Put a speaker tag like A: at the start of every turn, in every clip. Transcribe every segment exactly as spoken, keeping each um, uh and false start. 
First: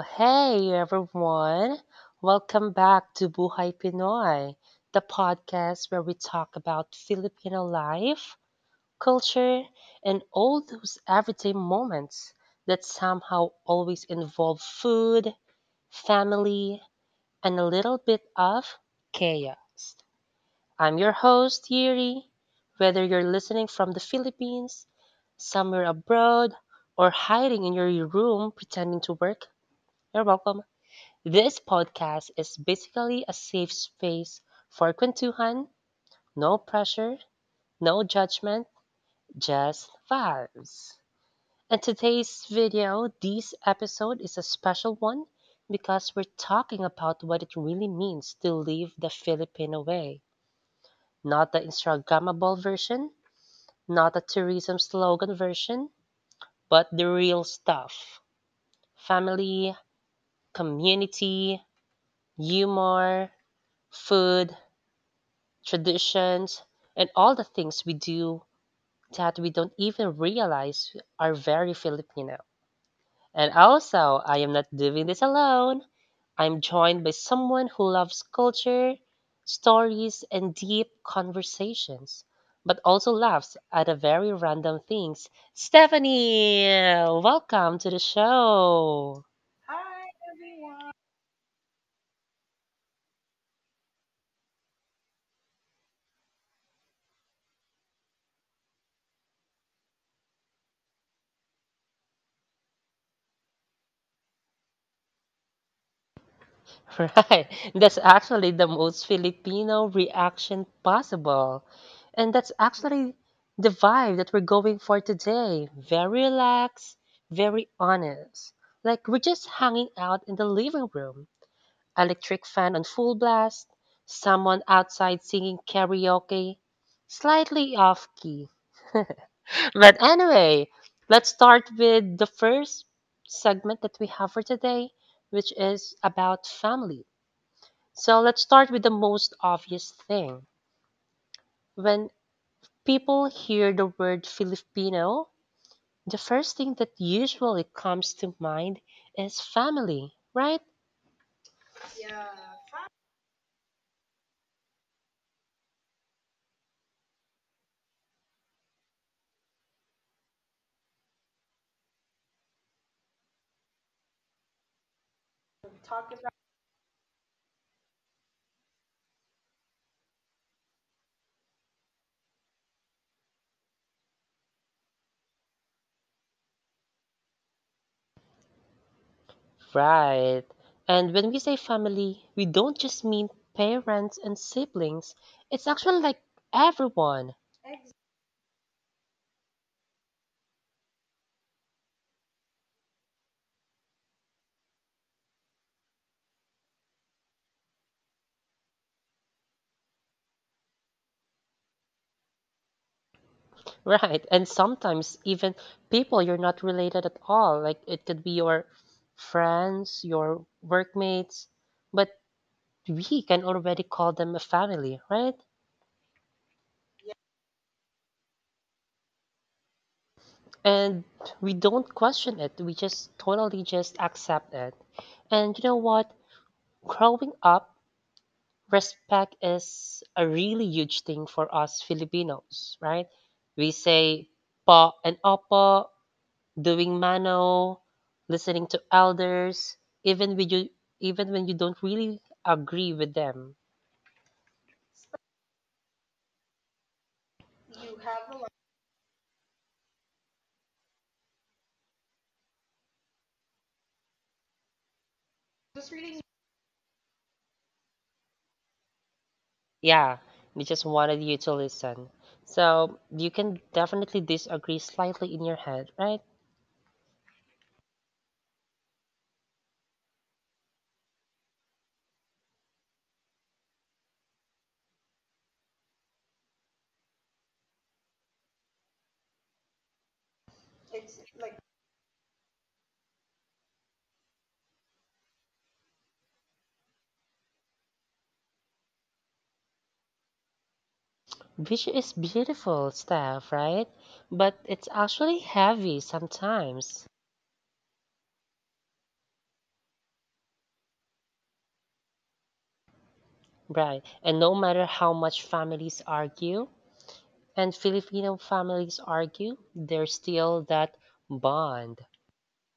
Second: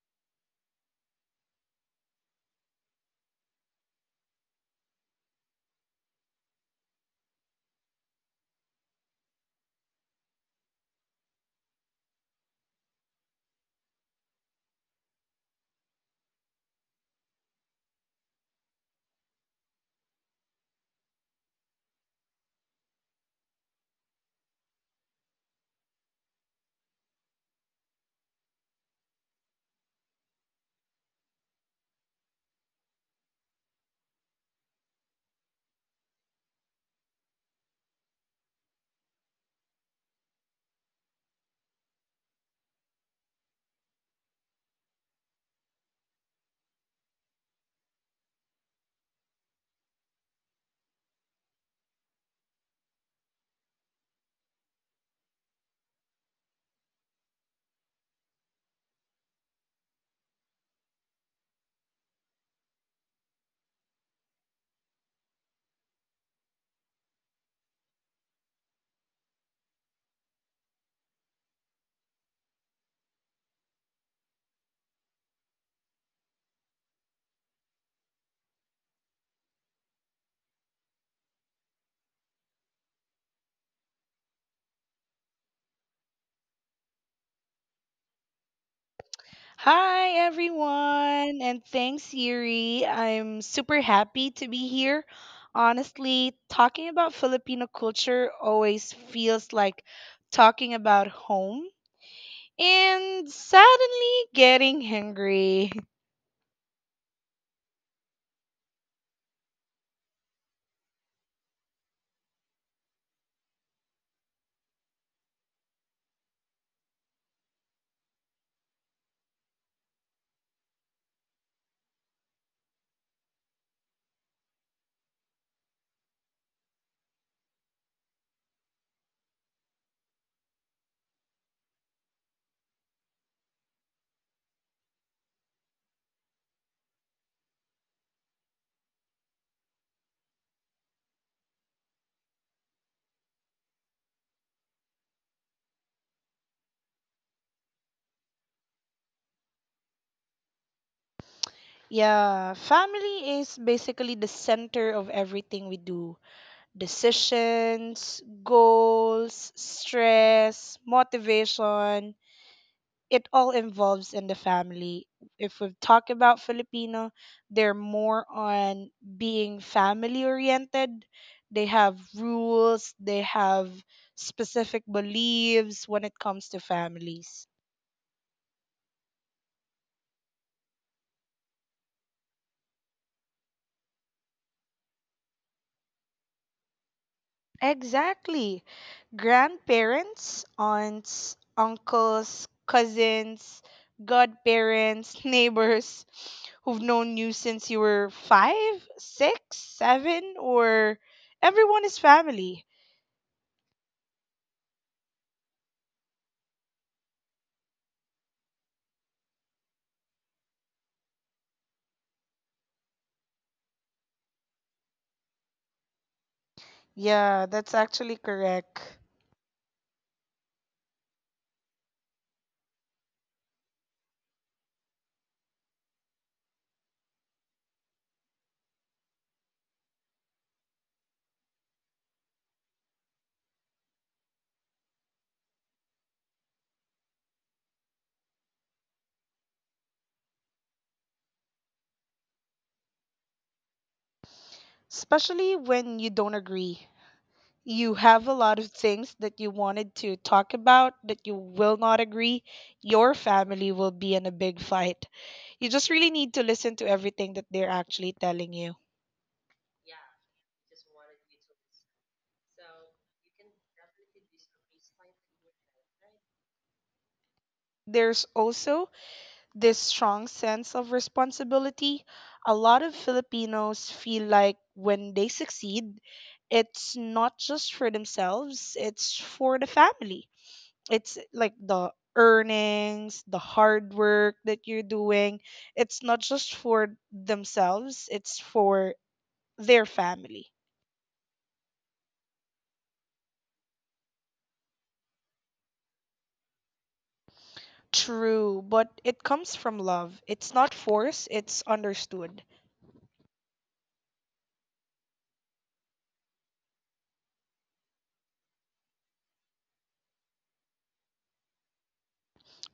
A: Hey everyone! Welcome back to Buhay Pinoy, the podcast where we talk about Filipino life, culture, and all those everyday moments that somehow always involve food, family, and a little bit of chaos. I'm your host, Yuri. Whether you're listening from the Philippines, somewhere abroad, or hiding in your room pretending to work, you're welcome. This podcast is basically a safe space for kwentuhan, no pressure, no judgment, just vibes. And today's video, this episode is a special one because we're talking about what it really means to live the Filipino way, not the Instagrammable version, not a tourism slogan version, but the real stuff. Family, community, humor, food, traditions, and all the things we do that we don't even realize are very Filipino. And also, I am not doing this alone. I'm joined by someone who loves culture, stories, and deep conversations, but also laughs at a very random things. Stephanie, welcome to the show.
B: Hi, everyone, and thanks, Yuri. I'm super happy to be here. Honestly, talking about Filipino culture always feels like talking about home and suddenly getting hungry.
A: Right. That's actually the most Filipino reaction possible. And that's actually the vibe that we're going for today. Very relaxed, very honest. Like we're just hanging out in the living room, electric fan on full blast, someone outside singing karaoke, slightly off key. But anyway, let's start with the first segment that we have for today, which is about family. So let's start with the most obvious thing. When people hear the word Filipino, the first thing that usually comes to mind is family, right?
B: Yeah, family is basically the center of everything we do: decisions, goals, stress, motivation, it all involves in the family. If we talk about Filipino, they're more on being family oriented. They have rules, they have specific beliefs when it comes to families.
A: Right. And when we say family, we don't just mean parents and siblings, it's actually like everyone,
B: Exactly. Grandparents, aunts, uncles, cousins, godparents, neighbors who've known you since you were five, six, seven, or everyone is family.
A: right? And sometimes even people you're not related at all. Like it could be your friends, your workmates, but we can already call them a family, right?
B: Yeah, that's actually correct.
A: And we don't question it. We just totally just accept it. And you know what? Growing up, respect is a really huge thing for us Filipinos, right? We say pa and apa, doing mano, listening to elders, even when you even when you don't really agree with them.
B: Especially when you don't agree. You have a lot of things that you wanted to talk about that you will not agree. Your family will be in a big fight. You just really need to listen to everything that they're actually telling you.
A: Yeah, they just wanted you to listen. So you can definitely disagree slightly in your head, right?
B: There's also this strong sense of responsibility. A lot of Filipinos feel like when they succeed, it's not just for themselves, it's for the family, it's like the earnings, the hard work that you're doing. It's not just for themselves, it's for their family.
A: Which is beautiful stuff, right? But it's actually heavy sometimes,
B: True, but it comes from love. It's not force, it's understood.
A: right? And no matter how much families argue, and Filipino families argue, there's still that bond,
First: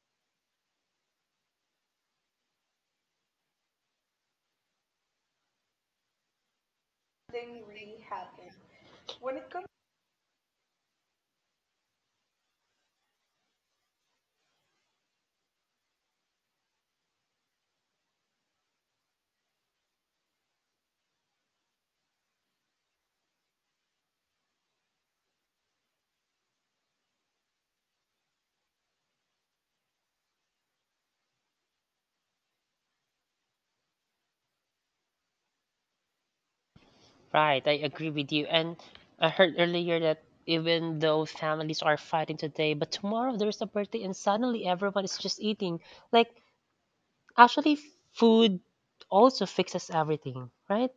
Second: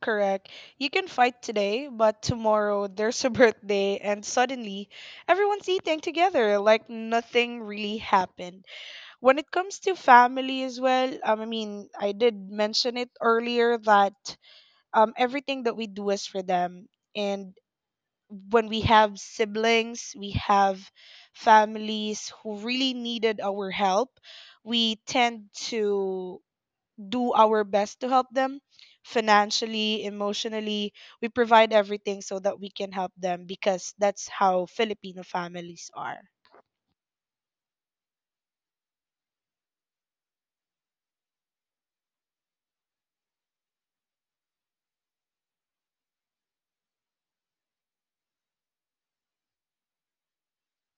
B: Correct. You can fight today, but tomorrow there's a birthday, and suddenly everyone's eating together like nothing really happened. When it comes to family as well, um, I mean, I did mention it earlier that um, everything that we do is for them. And when we have siblings, we have families who really needed our help, we tend to do our best to help them financially, emotionally. We provide everything so that we can help them because that's how Filipino families are.
A: right? I agree with you. And I heard earlier that even though families are fighting today, but tomorrow there's a birthday and suddenly everyone is just eating. Like, actually, food also fixes everything, right?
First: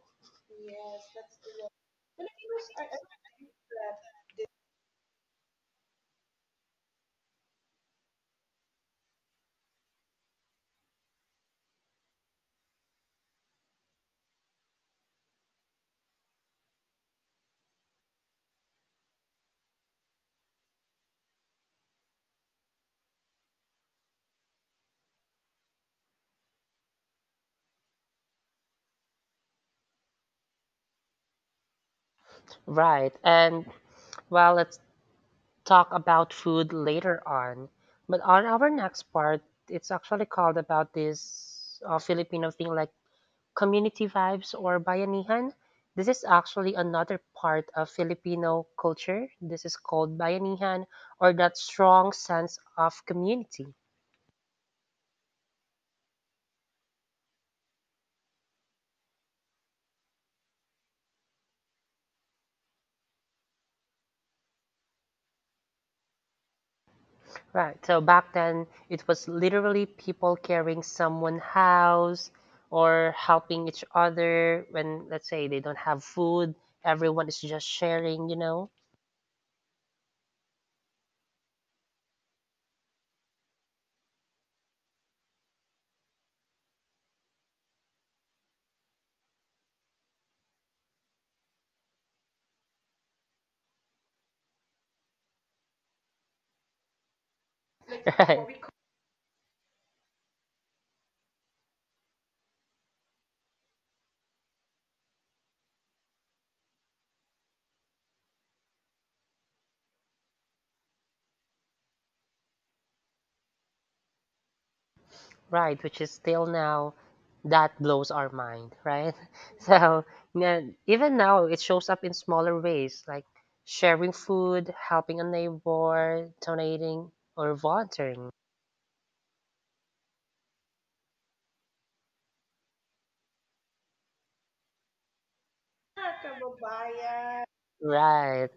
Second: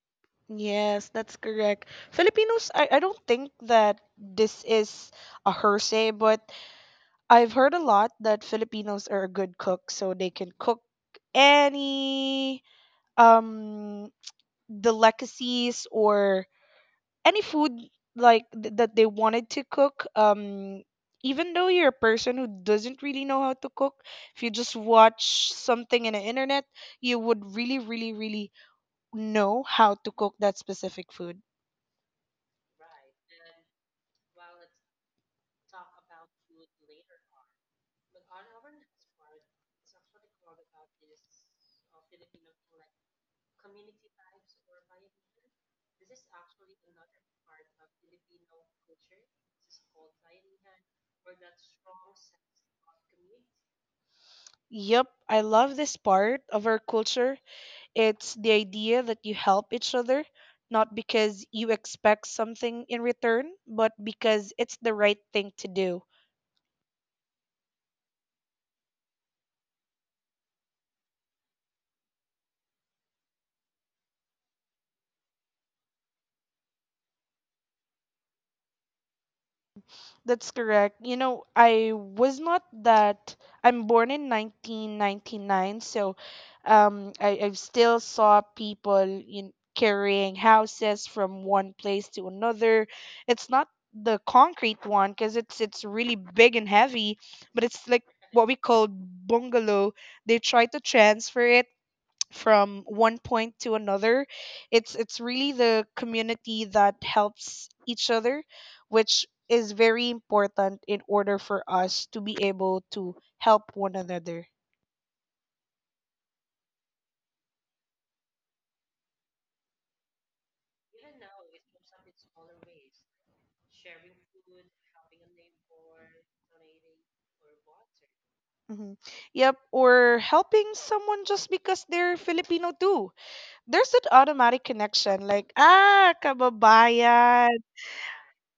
B: Yes, that's correct. Filipinos, I, I don't think that this is a hearsay, but I've heard a lot that Filipinos are a good cook, so they can cook any um delicacies or any food like th- that they wanted to cook. Um, even though you're a person who doesn't really know how to cook, if you just watch something in the internet, you would really, really, really know how to cook that specific food.
A: Right. And well, let's talk about food later on. But on our next part, it's actually called about this uh, Filipino thing like community vibes or bayanihan. This is actually another part of Filipino culture. This is called bayanihan or that strong sense of community.
B: Yep, I love this part of our culture. It's the idea that you help each other, not because you expect something in return, but because it's the right thing to do.
A: Right. So back then, it was literally people carrying someone's house or helping each other when, let's say, they don't have food. Everyone is just sharing, you know?
B: That's correct. You know, I was not that. I'm born in nineteen ninety-nine, so um, I, I still saw people in, carrying houses from one place to another. It's not the concrete one because it's it's really big and heavy, but it's like what we
A: Right.
B: call bungalow. They try to transfer it from one point to another. It's it's really the community that helps each other, which is very important in order for us to be able to help one another.
A: Right. Which is still now, that blows our mind, right? So yeah, even now, it shows up in smaller ways like sharing food, helping a neighbor, donating, or volunteering.
B: hmm yep, or helping someone just because they're Filipino too. There's an automatic connection, like, ah, kababayan.
A: Right.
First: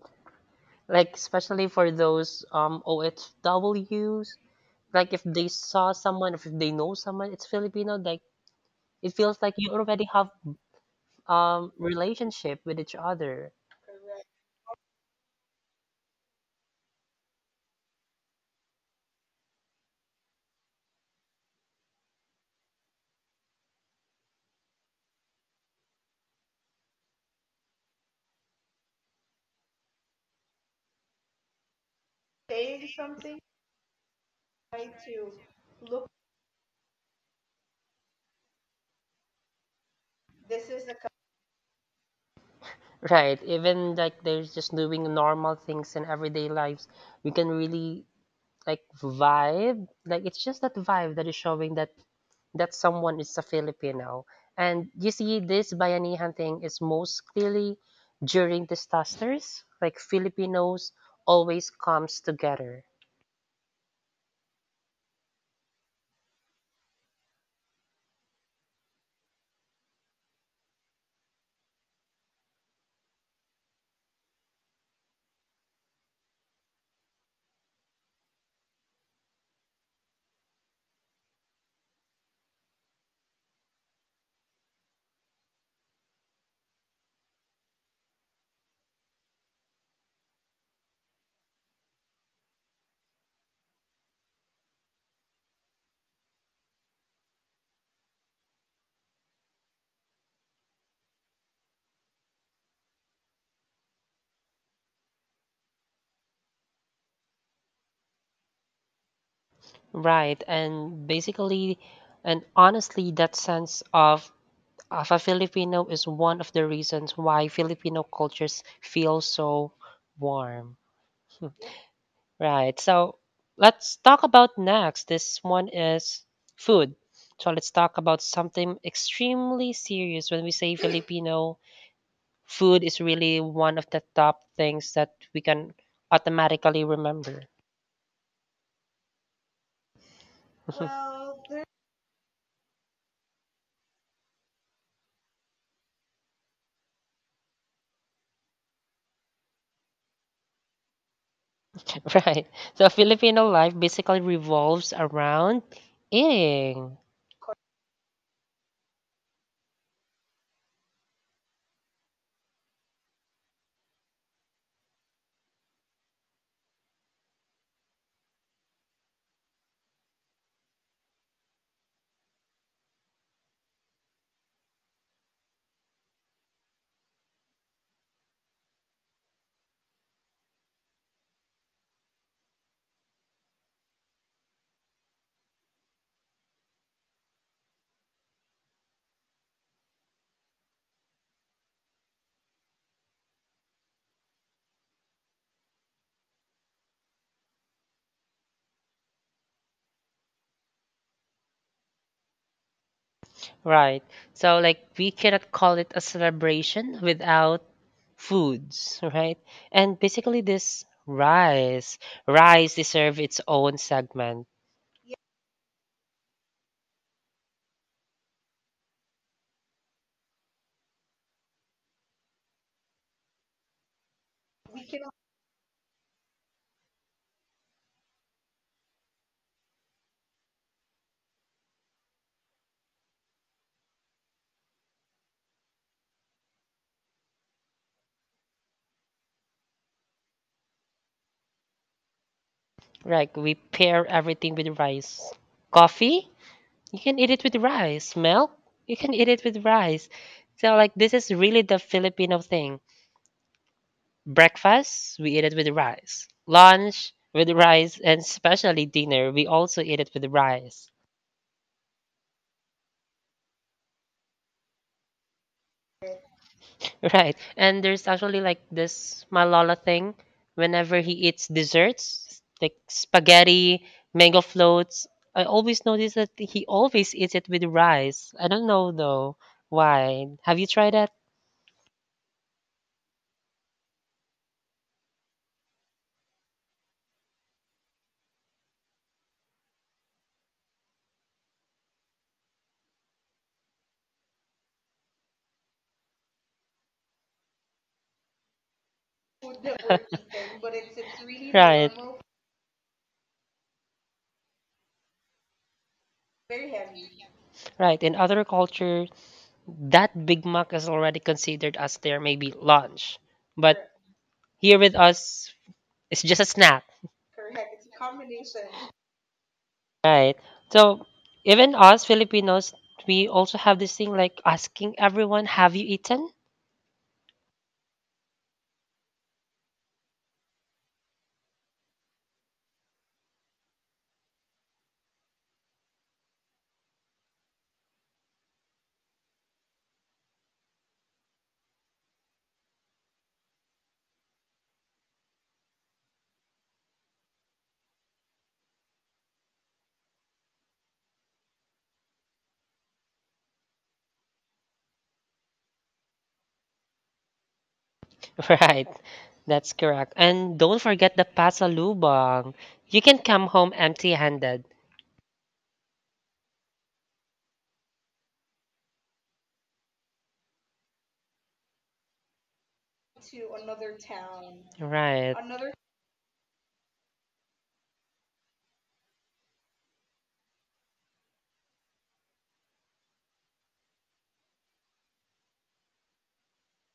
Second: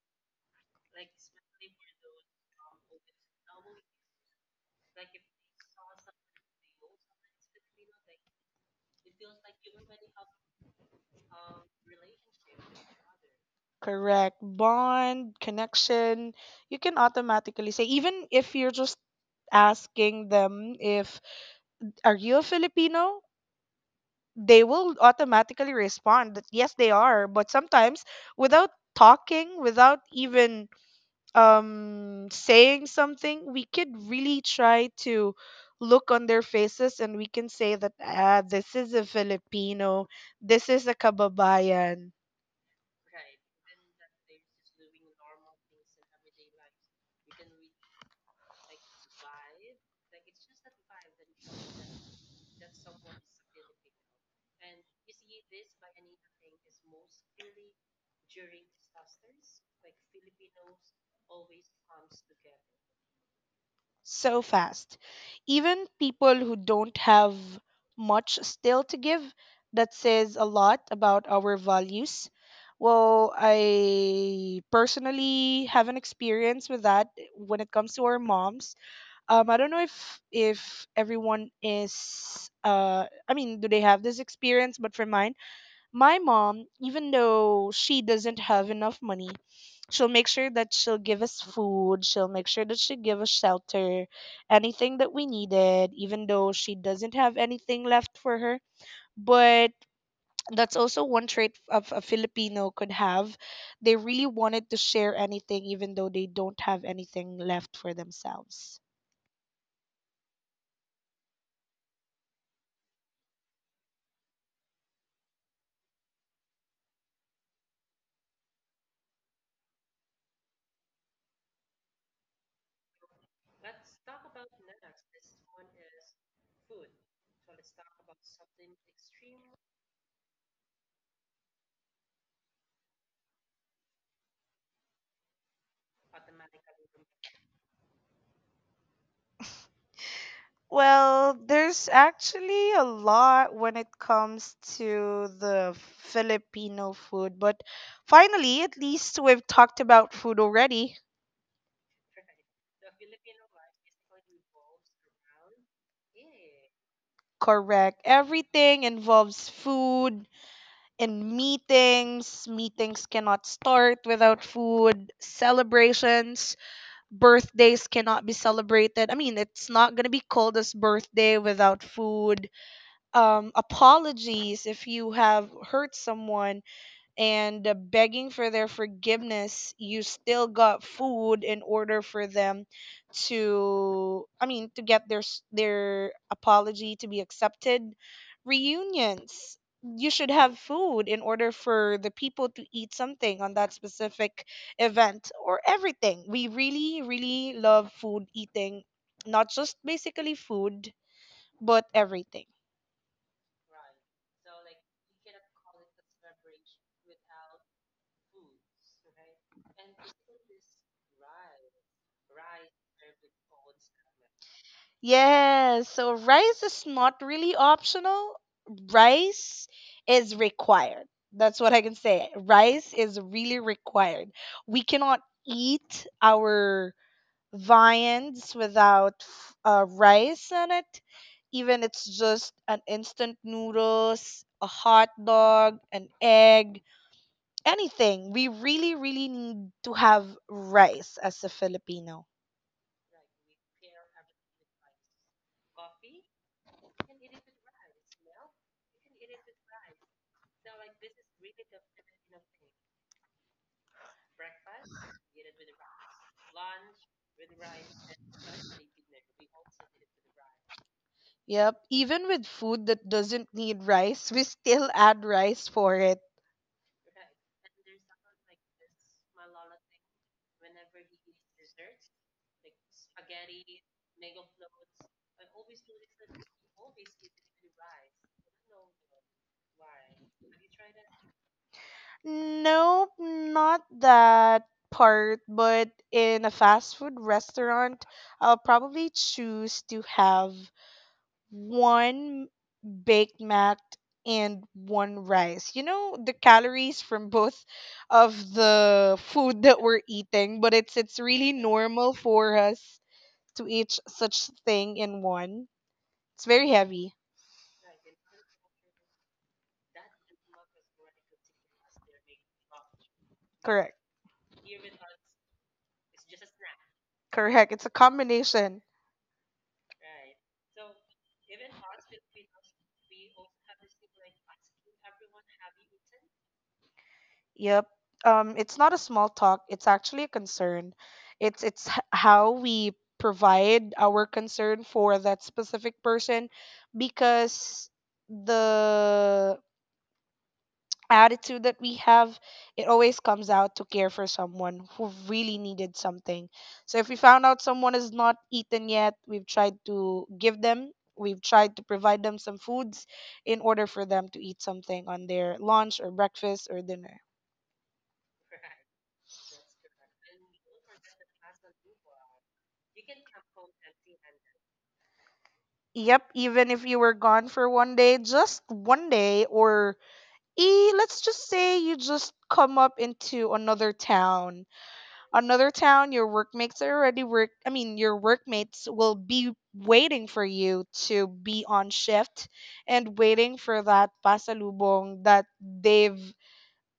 A: Like especially for those um oh O F Ws. Like if they saw someone, if they know someone, it's Filipino. Like it feels like you already have um relationship with each other,
B: Correct, bond, connection. You can automatically say, even if you're just asking them, if are you a Filipino? They will automatically respond that yes, they are. But sometimes, without talking, without even um, saying something, we could really try to look on their faces and we can say that, ah, this is a Filipino, this is a kababayan.
A: right? Even like they're just doing normal things in everyday lives, we can really like vibe. Like it's just that vibe that is showing that that someone is a Filipino. And you see, this Bayanihan thing is most clearly during disasters. Like Filipinos always comes together.
B: So fast. Even people who don't have much still to give, that says a lot about our values. Well, I personally have an experience with that when it comes to our moms. Um, I don't know if if everyone is uh I mean, do they have this experience? But for mine, my mom, even though she doesn't have enough money, she'll make sure that she'll give us food. She'll make sure that she give us shelter, anything that we needed, even though she doesn't have anything left for her. But that's also one trait of a Filipino could have. They really wanted to share anything, even though they don't have anything left for themselves.
A: Right, and basically, and honestly, that sense of of a Filipino is one of the reasons why Filipino cultures feel so warm. Right, so let's talk about next. This one is food. So let's talk about something extremely serious. When we say Filipino, food is really one of the top things that we can automatically remember.
B: Well, there's actually a lot when it comes to the Filipino food, but finally, at least we've talked about food already.
A: Right. So Filipino life basically revolves around eating.
B: Correct. Everything involves food in meetings. Meetings cannot start without food. Celebrations, birthdays cannot be celebrated. I mean, it's not going to be called as birthday without food. Um, apologies if you have hurt someone and uh, begging for their forgiveness, you still got food in order for them to, I mean, to get their s- their apology to be accepted. Reunions, you should have food in order for the people to eat something on that specific event or everything. We really, really love food eating, not just basically food, but everything.
A: Right. So like we cannot call it a celebration without foods, right? And basically this rice, rice deserve its own segment.
B: Yes, so rice is not really optional. Rice is required. That's what I can say. Rice is really required. We cannot eat our viands without f- uh, rice in it. Even it's just an instant noodles, a hot dog, an egg, anything. We really, really need to have rice as a Filipino.
A: Right. We pair everything with rice. Coffee, you can eat it with rice. Milk, you can eat it with rice. So like this is really the Filipino thing. Breakfast, we eat it with rice. Lunch, with rice, and especially dinner, we also eat it with rice.
B: Yep. Even with food that doesn't need rice, we still add rice for it.
A: Right. And there's actually like this Malala thing. Whenever he eats desserts, like spaghetti, mango floats, I always notice that he always eats it with rice. I don't know though why. Have you tried that?
B: Nope, not that part, but in a fast food restaurant, I'll probably choose to have one baked mac and one rice. You know, the calories from both of the food that we're eating, but it's it's really
A: Right.
B: normal for us to eat such thing in one. It's very heavy.
A: Right. In other culture, that Big Mac is already considered as their maybe lunch. But
B: Correct.
A: here with us is just a snack,
B: Correct. It's a combination.
A: right? So even us Filipinos, we also have this thing like asking everyone, "Have you eaten?"
B: Yep. Um, it's not a small talk. It's actually a concern. It's it's h- how we provide our concern for that specific person, because the attitude that we have, it always comes out to care for someone who really needed something. So if we found out someone has not eaten yet, we've tried to give them, we've tried to provide them some foods in order for them to eat something on their lunch or breakfast or dinner.
A: Right. That's correct. And don't forget the pasalubong. You can come home empty-handed.
B: Yep, even if you were gone for one day, just one day, or e, let's just say you just come up into another town.
A: Right.
B: Another town, your workmates are already work. I mean, your workmates will be waiting for you to be on shift and waiting for that pasalubong that they've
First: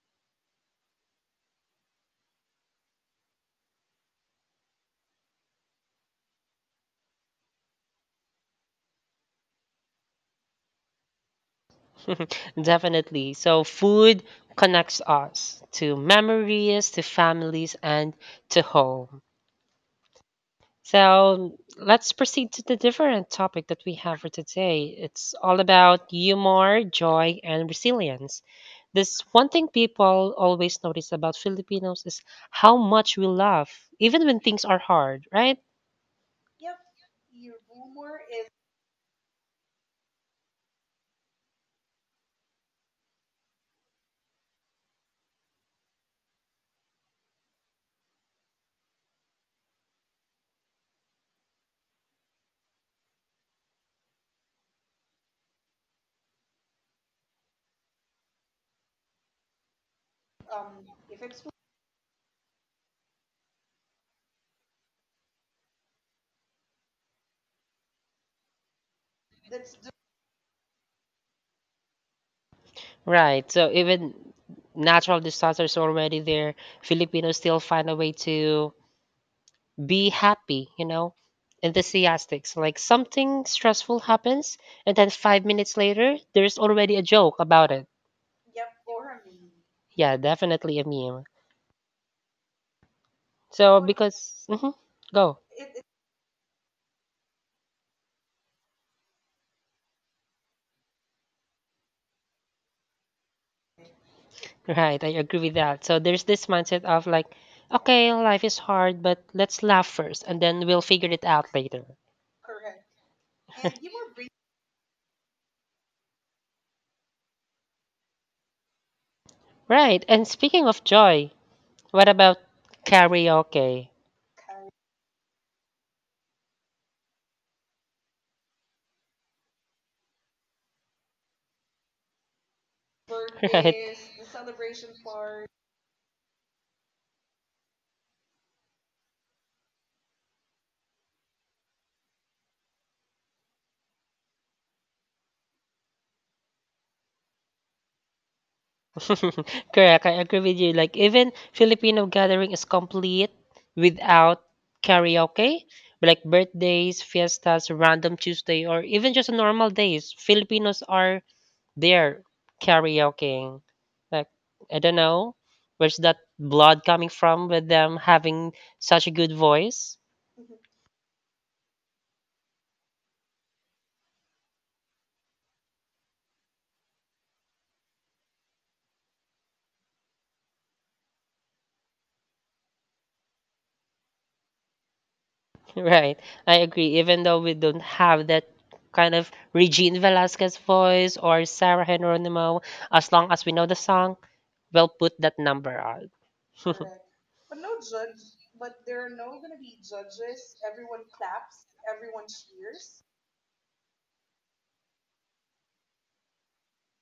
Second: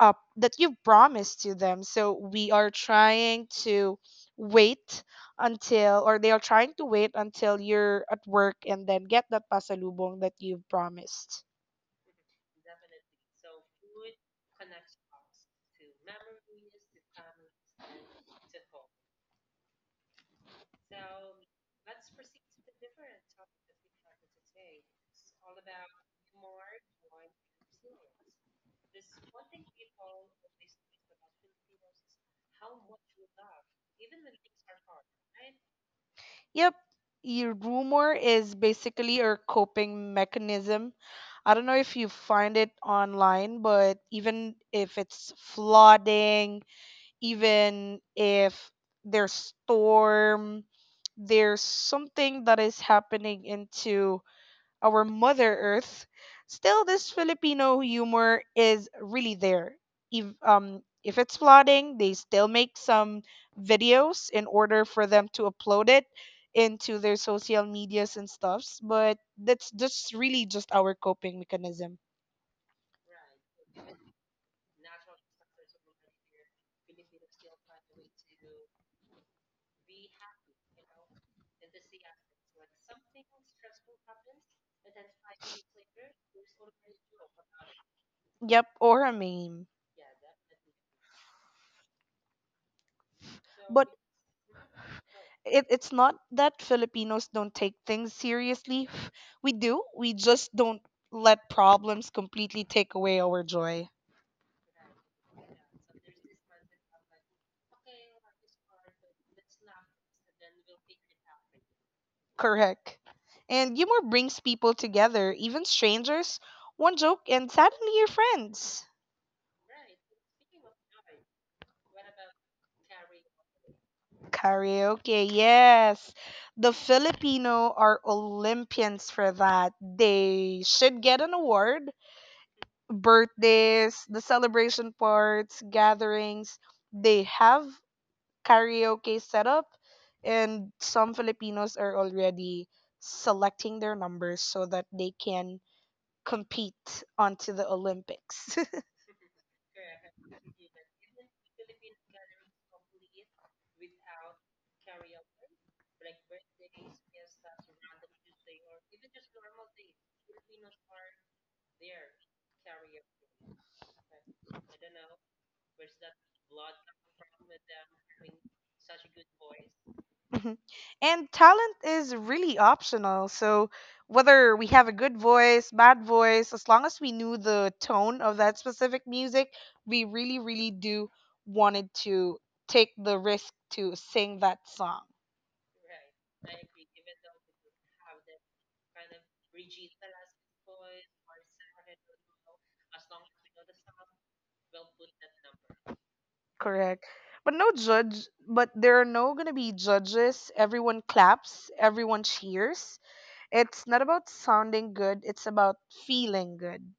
B: uh, that you have promised to them. So we are trying to wait until, or they are trying to wait until you're at work and then get that pasalubong that you've promised.
A: Definitely. So food connects us to memories, to families, and to home. So let's proceed to the different topic that we have for today. It's all about humor, joy, and resilience. This one thing people always notice about Filipinos is how much we laugh, even when things are hard, right?
B: Yep, your rumor is basically a coping mechanism. I don't know if you find it online, but even if it's flooding, even if there's storm, there's something that is happening into our Mother Earth, still this Filipino humor is really there. If, um, if it's flooding, they still make some videos in order for them to upload it into their social medias and stuffs. But that's just really just our coping mechanism.
A: Right. So even natural disasters already there, Filipinos still find a way to be happy, you know, enthusiastic. So like something stressful happens, and then five minutes later, there's already a joke about it.
B: Yep, or a meme.
A: Yeah, definitely a meme. So
B: But
A: because hmm go.
B: it, it's not that Filipinos don't take things seriously. We do. We just don't let problems completely take away our joy.
A: Right, I agree with that. So there's this mindset of like, okay, life is hard, but let's laugh first, and then we'll figure it out later.
B: Correct. And humor brings people together, even strangers. One joke, and suddenly you're friends.
A: Right. And speaking of joy, what about karaoke?
B: Karaoke, yes. The Filipino are Olympians for that. They should get an award. Birthdays, the celebration
A: Right.
B: parts, gatherings, they have karaoke set up, and some Filipinos are already selecting their numbers so that they can compete onto the Olympics.
A: Correct, I agree with you. Like even Filipino gathering is complete without karaoke, like birthdays, fiestas, random Tuesday, or even just normal days. Filipinos are there karaokeing. Like I don't know where's that blood coming from with them having such a good voice.
B: Mhm. And talent is really optional. So whether we have a good voice, bad voice, as long as we knew the tone of that specific music, we really, really do wanted to take the risk to sing that song.
A: Right, I agree. Even though we don't have that kind of Regine Velasquez voice or Sarah Geronimo, as long as we know the song, well put that number on.
B: Correct. But no judge, but there are no going to be judges. Everyone claps, everyone cheers. It's not about sounding good, it's about feeling good.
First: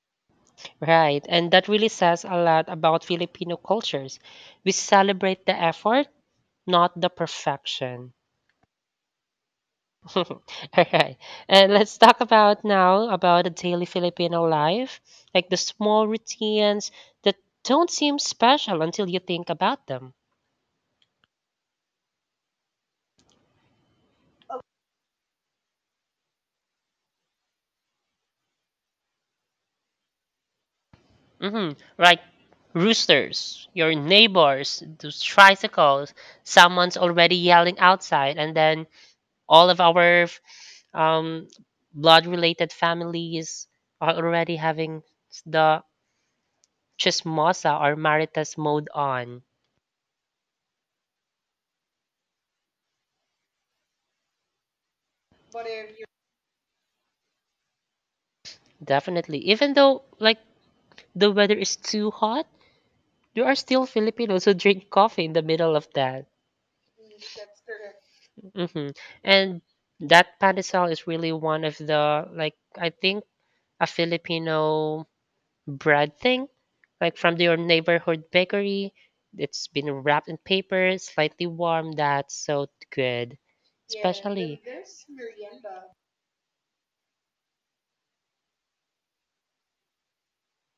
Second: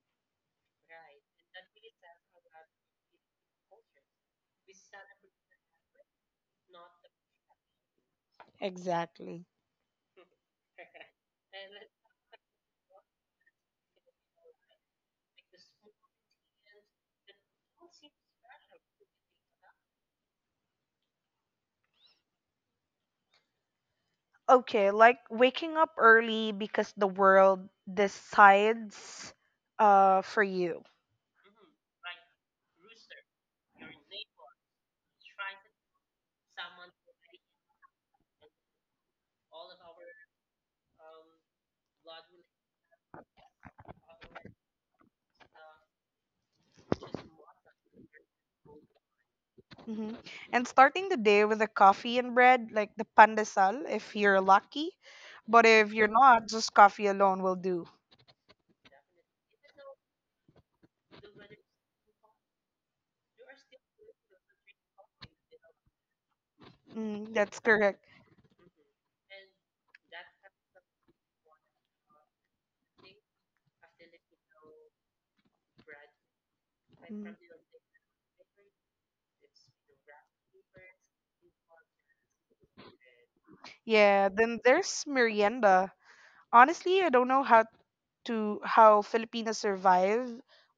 A: Right, and that really says a lot about Filipino cultures. We celebrate the effort, not the perfection.
B: Exactly.
A: All right, and let's talk about now about the daily Filipino life, like the small routines that don't seem special until you think about them.
B: Okay, like waking up early because the world decides uh for you.
A: Mm-hmm. Like roosters, your neighbors, those tricycles, someone's already yelling outside, and then all of our um, blood related families are already having the chismosa or maritas mode on.
B: hmm And starting the day with a coffee and bread, like the pandesal if you're lucky. But if you're not, just coffee alone will do.
A: Definitely. Even though like the weather is too hot, there are still Filipinos who drink coffee in the middle of that.
B: Mm, that's correct.
A: hmm And that pandesal is really one of the like I think a Filipino bread thing, like
B: Mm.
A: from your neighborhood bakery. It's been wrapped in paper, slightly warm. That's so good,
B: Yeah, then
A: especially.
B: there's merienda. Honestly, I don't know how to how Filipinos survive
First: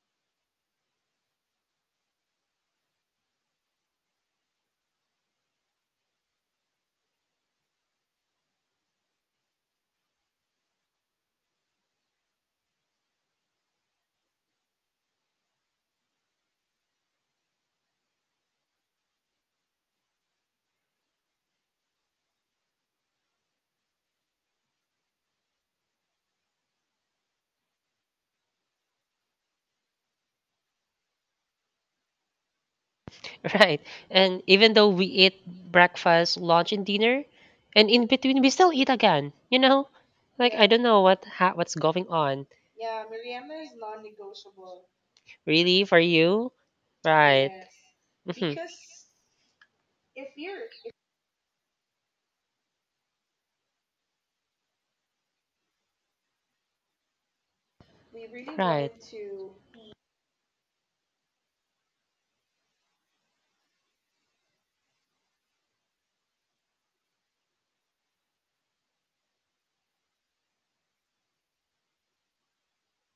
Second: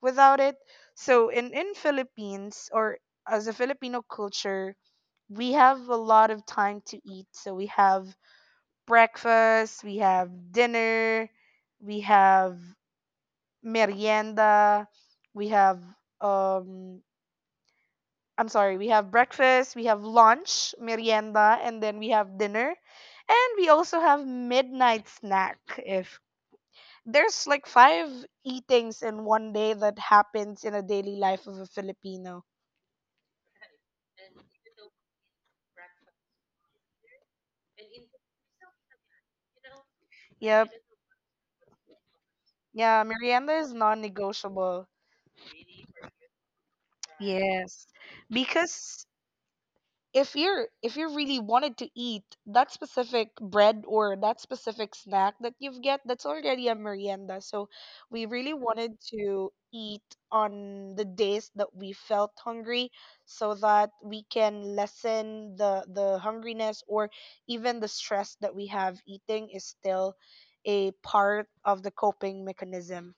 B: without it. So in in Philippines or as a Filipino culture, we have a lot of time to eat. So we have breakfast, we have dinner, we have merienda, we have um I'm sorry, we have breakfast, we have lunch, merienda, and then we have dinner. And we also have midnight snack if there's like five eatings in one day that happens in a daily life of a Filipino.
A: Right. And even though we eat breakfast, lunch, and dinner, and in between we still eat again, you know? Like I
B: Yep.
A: don't know what ha- what's going on.
B: Yeah, merienda is non-negotiable.
A: Really for you? Right.
B: Yes.
A: Mhm.
B: Because if you're if you really wanted to eat that specific bread or that specific snack that you've get, that's already a merienda. So we really
A: Right.
B: wanted to eat on the days that we felt hungry so that we can lessen the the hungriness or even the stress that we have eating is still a part of the coping mechanism.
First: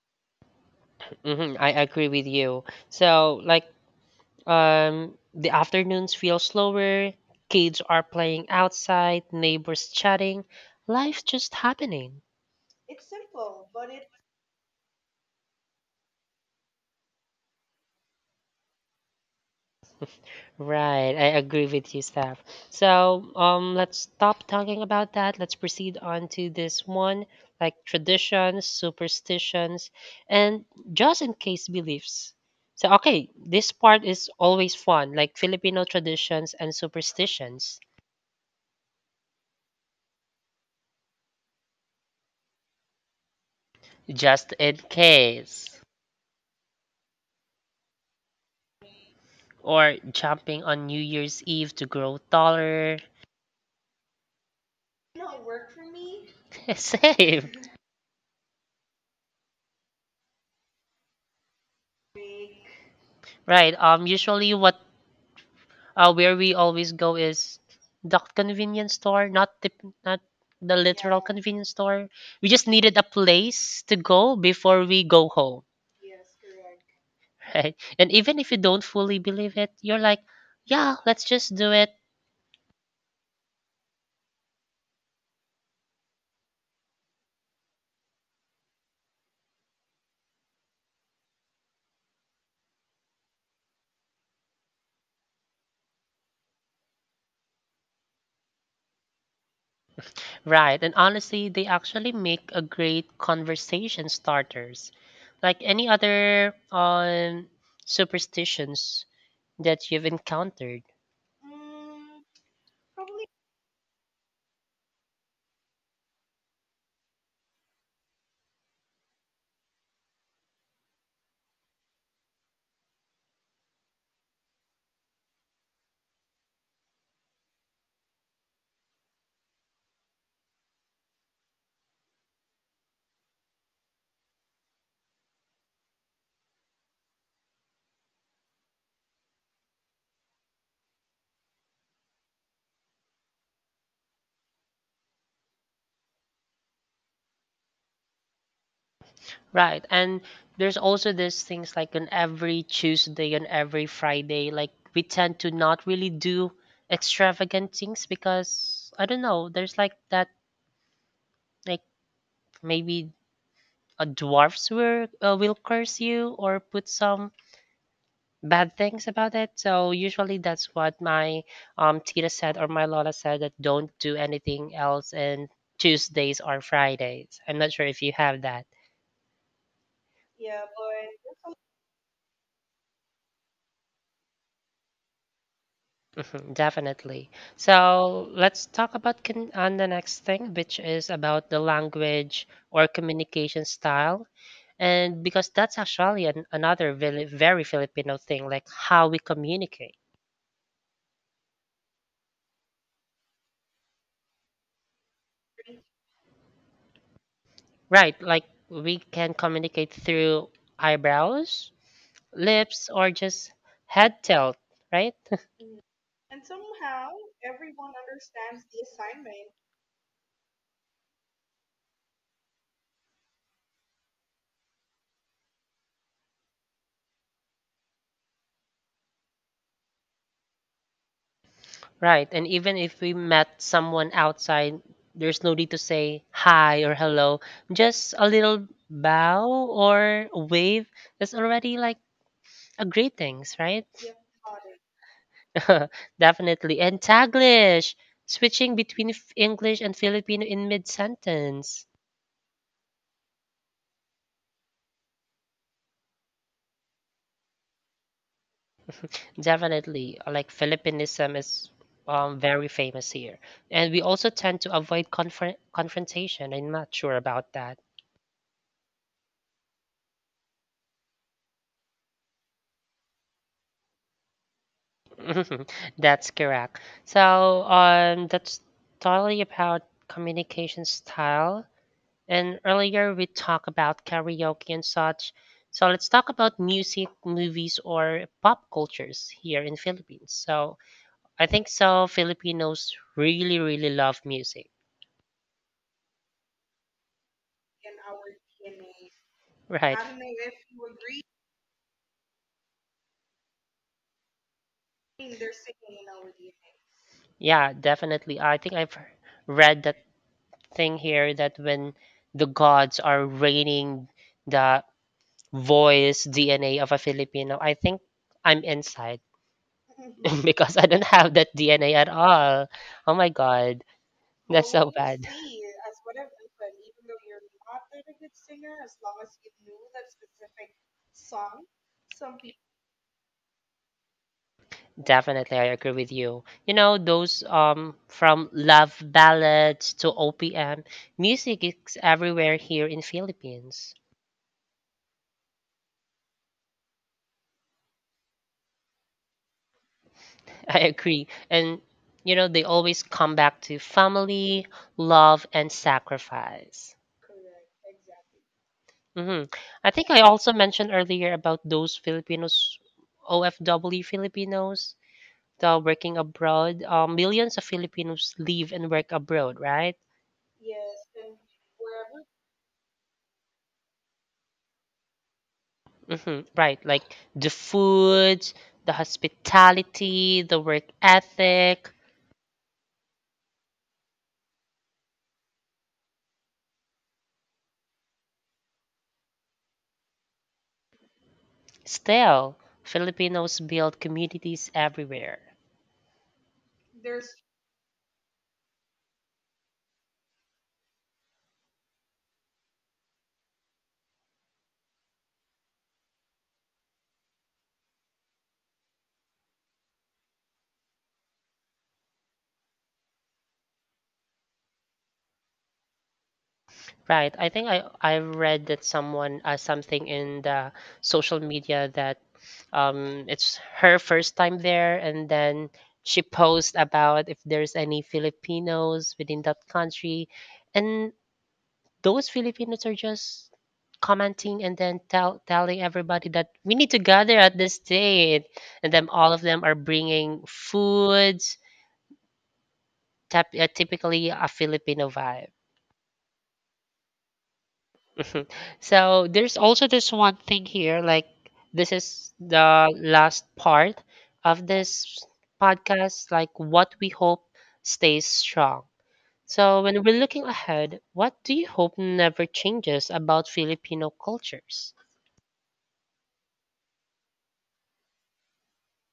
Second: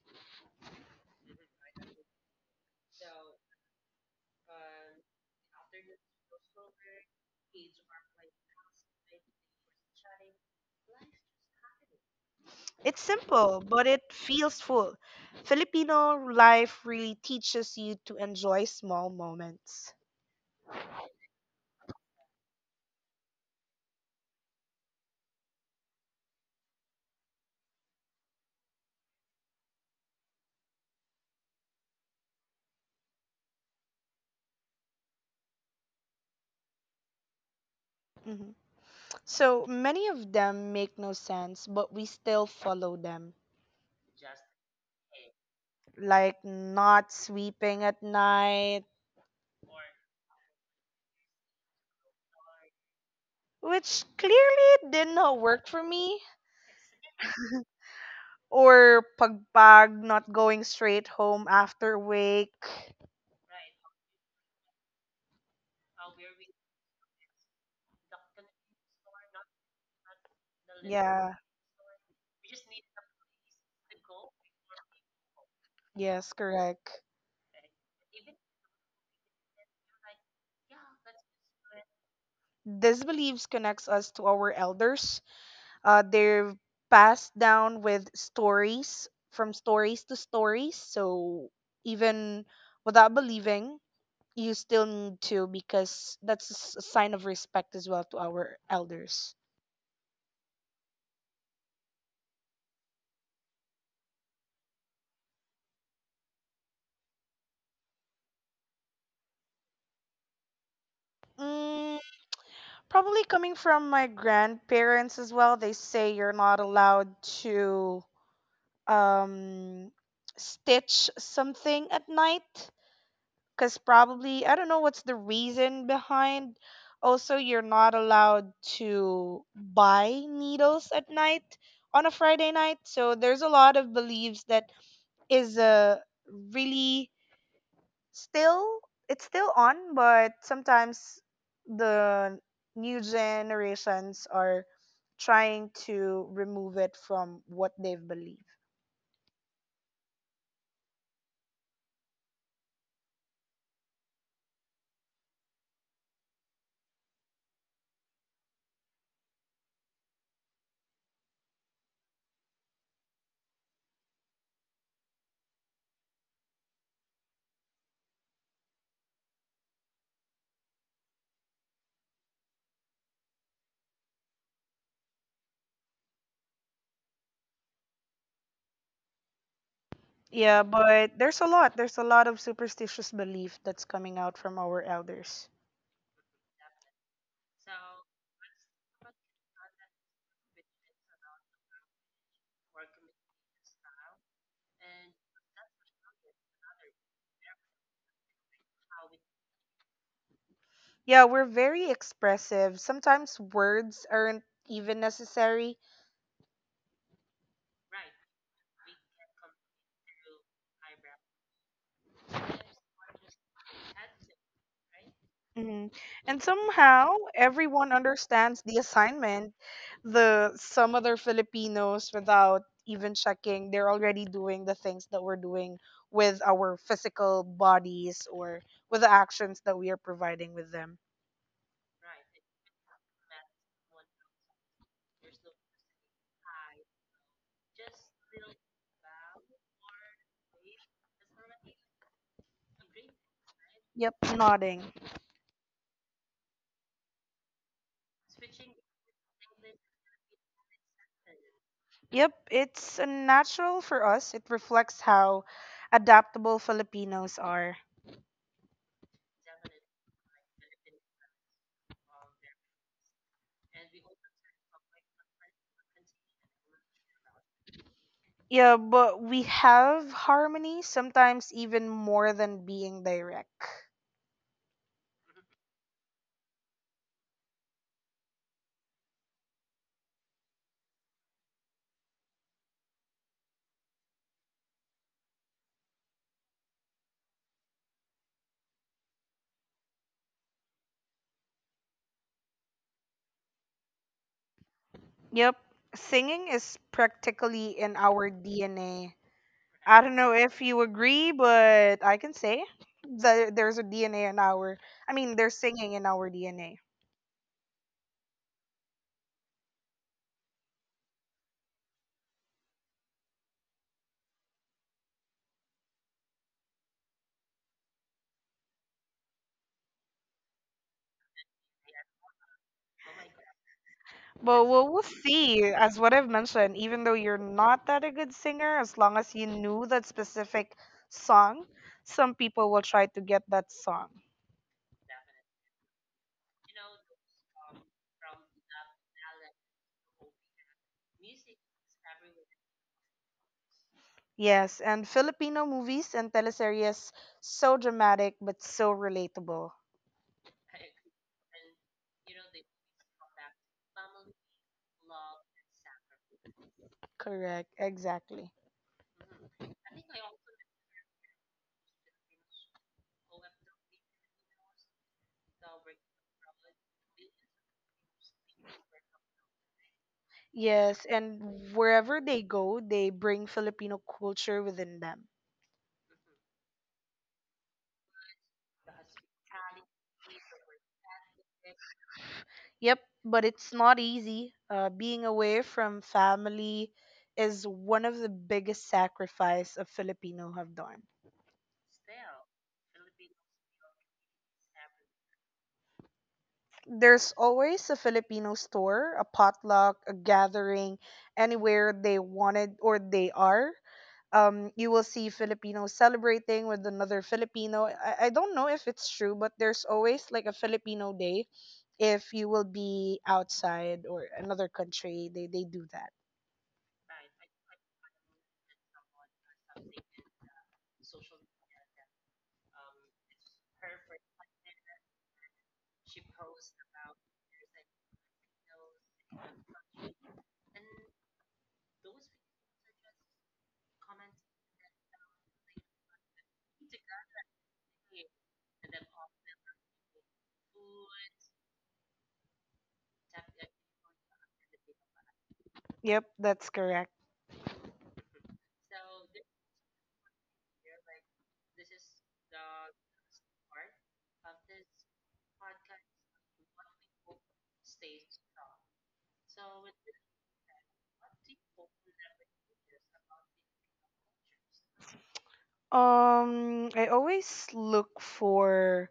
A: hmm I agree with you. So, like, Um, the afternoons feel slower, kids are playing outside, neighbors chatting, life's just happening.
B: It's simple, but it feels full. Filipino life really teaches you to enjoy small moments.
A: Right, I agree with you, Steph. So, um, let's stop talking about that. Let's proceed on to this one, like traditions, superstitions, and just in case beliefs. So, okay, this part is always fun, like Filipino traditions and superstitions.
B: Mhm. So many of them make no sense, but we still follow them.
A: Just in case,
B: Like not sweeping at night,
A: or jumping on New Year's Eve to grow taller.
B: which clearly did not work for me.
A: Same.
B: Or pagbag, not going straight home after wake.
A: Right. Um usually what uh where we always go is the convenience store, not the not the literal
B: Yeah,
A: convenience store. We just needed a place to go before we go home,
B: yes, correct.
A: right? And even if you don't fully believe it, you're like, yeah, let's just do it.
B: These beliefs connects us to our elders. Uh, they're passed down with stories from stories to stories. So even without believing, you still need to because that's a s- a sign of respect as well to our elders.
A: Right. And honestly, they actually make a great conversation starters. Like any other um superstitions that you've encountered.
B: Mm, probably coming from my grandparents as well. They say you're not allowed to um, stitch something at night because probably I don't know what's the reason behind. Also, you're not allowed to buy needles at night on a Friday night. So there's a lot of beliefs that is a really still it's still on, but sometimes the new generations are trying to remove it from what they've believed.
A: Right. And there's also these things like on every Tuesday and every Friday, like we tend to not really do extravagant things because I don't know, there's like that like maybe a dwarfs will uh, will curse you or put some bad things about it. So usually that's what my um Tita said or my Lola said that don't do anything else and Tuesdays or Fridays. I'm not sure if you have that.
B: Yeah, but there's a lot there's a lot of superstitious belief that's coming out from our elders.
A: Mhm. Definitely. So let's talk about con on the next thing, which is about the language or communication style. And because that's actually an, another very, very Filipino thing, like how we communicate,
B: Yeah, we're very expressive, sometimes words aren't even necessary.
A: right? Like we can communicate through eyebrows, lips, or just head tilt, right?
B: hmm And somehow everyone understands the assignment. The some other Filipinos, without even checking, they're already doing the things that we're doing with our physical bodies or with the actions that we are providing with them.
A: Right. And even if we met someone outside, there's no need to say hi or hello. Just a little bow or a wave. That's already like a greetings, right?
B: Yep, nodding.
A: Definitely. And Taglish, switching between F- English and Filipino in mid sentence.
B: Yep, it's uh, natural for us. It reflects how adaptable Filipinos are.
A: Definitely. Like Filipinism is um, very famous here. And we also tend to avoid confront confrontation. I'm not sure about that.
B: Yeah, but we have harmony sometimes even more than being direct.
A: That's correct. So, um, that's totally about communication style. And earlier we talked about karaoke and such. So let's talk about music, movies, or pop cultures here in Philippines. So I think so Filipinos really, really love music,
B: Yep. Singing is practically in our D N A.
A: right?
B: I don't know if you agree, but I can say that there's a D N A in our, I mean, there's singing in our D N A.
A: Yeah, definitely. I think I've read that thing here that when the gods are raining the voice D N A of a Filipino, I think I'm inside because I don't have that D N A at all. Oh my god,
B: But
A: that's
B: we'll,
A: so
B: we'll
A: bad.
B: see. As what I've mentioned, even though you're not that a good singer, as long as you knew that specific song, some people will try to get that song.
A: Definitely, I agree with you. You know, those um from love ballads to O P M, music is everywhere here in Philippines.
B: Yes, and Filipino movies and teleseries, so dramatic but so relatable.
A: I agree. And you know, they always come back to family, love and sacrifice.
B: Correct, exactly.
A: Mhm. I think I also mentioned earlier about those Filipinos, O F W Filipinos, the working abroad. Um, millions of Filipinos live and work abroad, right?
B: Yes, and wherever they go, they bring Filipino culture within them.
A: Hmm. Right. Like the food, the hospitality, the work ethic.
B: Yep, but it's not easy. Uh, being away from family is one of the biggest sacrifice a Filipino have done.
A: Still, Filipinos build communities everywhere.
B: There's always a Filipino store, a potluck, a gathering, anywhere they wanted or they are. Um, you will see Filipinos celebrating with another Filipino. I, I don't know if it's true, but there's always like a Filipino day if you will be outside or another country they they do that.
A: Right. I think I, I read that someone uh, something in the social media that um, it's her first time there, and then she posed about if there's any Filipinos within that country, and those Filipinos are just commenting and then tell telling everybody that we need to gather at this date, and then all of them are bringing foods, tap, uh, typically a Filipino vibe.
B: Yep, that's correct.
A: So there's also this one thing here, like this is the last part of this podcast, like what we hope stays strong. So when we're looking ahead, what do you hope never changes about Filipino cultures?
B: um I always look for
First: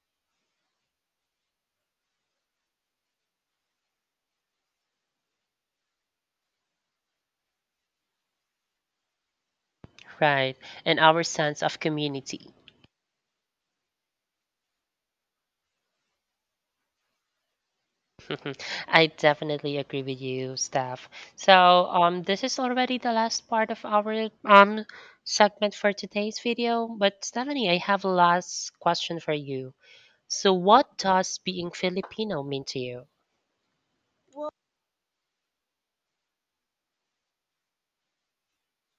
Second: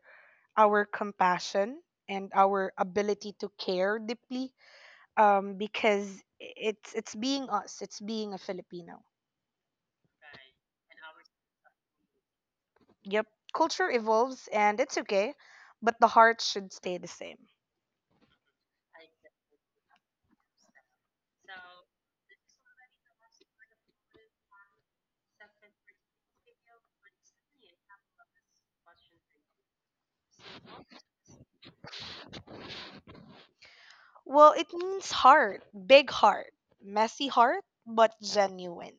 B: our compassion and our ability to care deeply, um because it's it's being us, it's being a Filipino.
A: Right, and our sense of community.
B: Yep. Culture evolves and it's okay, but the heart should stay the same.
A: I definitely agree with you, Steph. So, um, this is already the last part of our um segment for today's video. But Stephanie, I have a last question for you. So, what does being Filipino mean to you?
B: Well, it means heart, big heart, messy heart, but genuine.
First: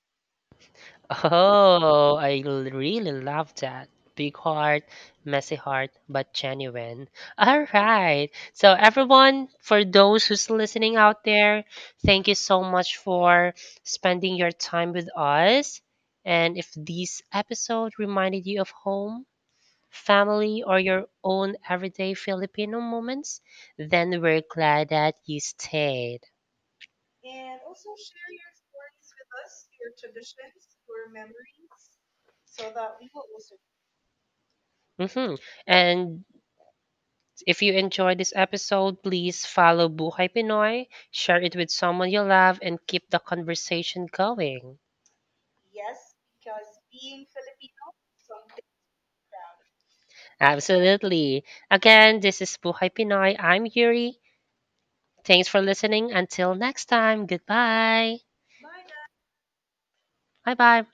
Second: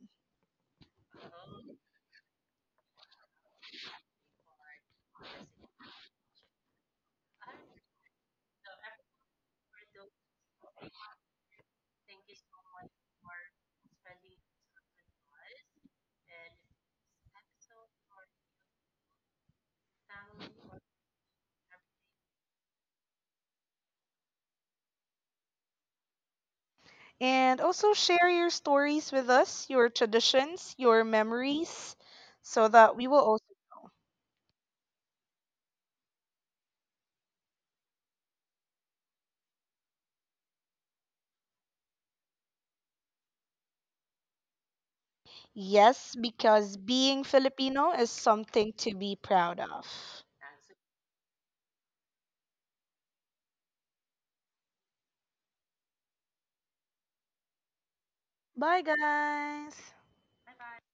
A: Oh, I l- really love that. Big heart, messy heart, but genuine. All right. So, everyone, for those who's listening out there, thank you so much for spending your time with us. And if this episode reminded you of home, family, or your own everyday Filipino moments, then we're glad that you stayed.
B: And also share your stories with us, your traditions, your memories, so that we will also.
A: hmm And if you enjoyed this episode, please follow Buhay Pinoy, share it with someone you love, and keep the conversation going.
B: Yes, because being Filipino is something to be proud of.
A: Absolutely. Again, this is Buhay Pinoy. I'm Yuri. Thanks for listening. Until next time, goodbye.
B: Bye, guys.
A: Bye bye.